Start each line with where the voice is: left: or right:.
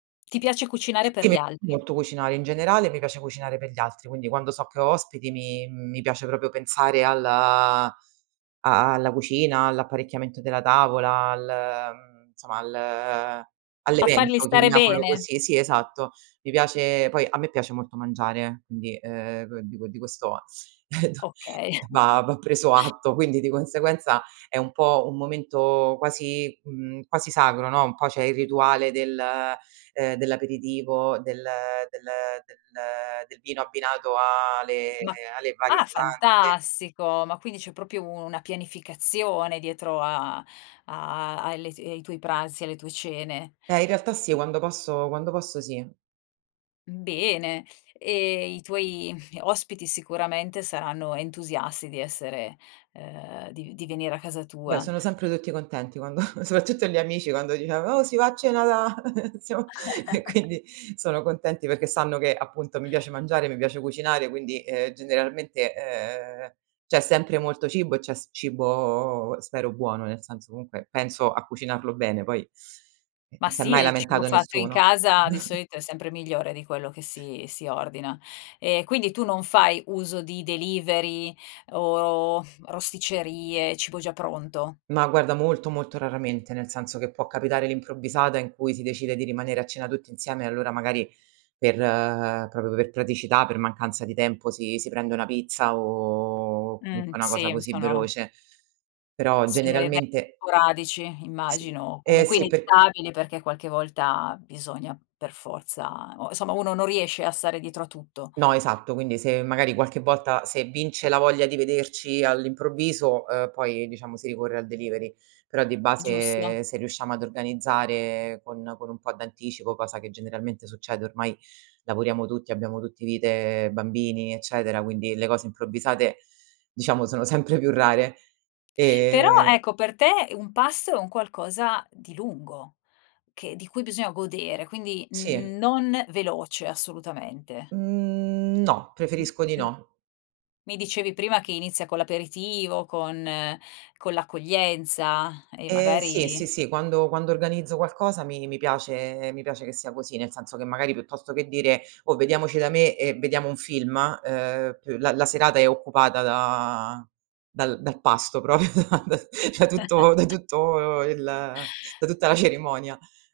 left: Ti piace cucinare per
right: Sì
left: gli altri.
right: molto cucinare, in generale e mi piace cucinare per gli altri, quindi quando so che ho ospiti mi mi piace proprio pensare al a a alla cucina, all'apparecchiamento della tavola, al mhmm, somma al
left: A farli
right: all'evento,
left: stare
right: chiamiamolo
left: bene.
right: così. Sì, esatto. Mi piace poi a me piace molto mangiare, quindi, uhm, dico di questo
left: Okay.
right: va va preso atto. Quindi di conseguenza è un po' un momento quasi, mhmm, quasi sacro, no, un po' c'è il rituale del, ehm, dell'aperitivo, del del del del vino
left: q
right: abbinato a le
left: Ma
right: alle varie
left: ah
right: pietanze.
left: fantastico, ma quindi c'è proprio u una pianificazione dietro a a alle ai tuoi pranzi, alle tue cene?
right: Eh, in realtà sì, quando posso quando posso sì.
left: Mhmm, bene, e i tuoi ospiti sicuramente saranno entusiasti di essere, ehm, di di venire a casa
right: Beh,
left: tua.
right: sono sempre tutti contenti quando soprattutto gli amici quando diciamo: "Oh si va a cena da siamo" e quindi sono contenti perché sanno che, appunto mi piace mangiare, mi piace cucinare, quindi, uhm, generalmente, uhm, c'è sempre molto cibo e c'è s cibo spero buono, nel senso comunque penso a cucinarlo bene, poi
left: Ma
right: non s'è
left: sì,
right: mai
left: e il cibo
right: lamentato
left: fatto in
right: nessuno.
left: casa di solito è sempre migliore di quello che si si ordina. Ehm, quindi tu non fai uso di delivery o rosticcerie, cibo già pronto?
right: No, guarda molto molto raramente, nel senso che può capitare all'improvvisata in cui si decide di rimanere a cena tutti insieme e allora magari per proprio per praticità, per mancanza di tempo si si prende una pizza o
left: Mh,
right: comunque una cosa
left: sì,
right: così
left: sono
right: veloce. Però
left: sono even
right: generalmente
left: sporadici
right: Sì.
left: immagino,
right: Eh,
left: comunque
right: sì per
left: inevitabile, perché qualche volta bisogna per forza o insomma uno non riesce a stare dietro a tutto.
right: No, esatto. Quindi se magari qualche volta se vince la voglia di vederci all'improvviso, uhm, poi diciamo si ricorre al delivery. Però di
left: Giusto.
right: base se riusciamo ad organizzare con con un po' d'anticipo, cosa che generalmente succede, ormai lavoriamo tutti, abbiamo tutti vite bambini, eccetera, quindi le cose improvvisate diciamo sono sempre più rare,
left: Però
right: e
left: ecco, per te un pasto è un qualcosa di lungo che di cui bisogna godere, quindi
right: Sì.
left: n non veloce assolutamente.
right: Mhmm, no,
left: M
right: preferisco di
left: [unintelligible]
right: no.
left: mi dicevi prima che inizia con l'aperitivo, con con l'accoglienza e
right: Eh, sì, sì,
left: magari
right: sì. Quando quando organizzo qualcosa mi mi piace mi piace che sia così, nel senso che magari piuttosto che dire: "Oh, vediamoci da me e vediamo un film" uhm, p la la serata è occupata da dal dal pasto proprio da da tutto da tutto il da tutta la cerimonia.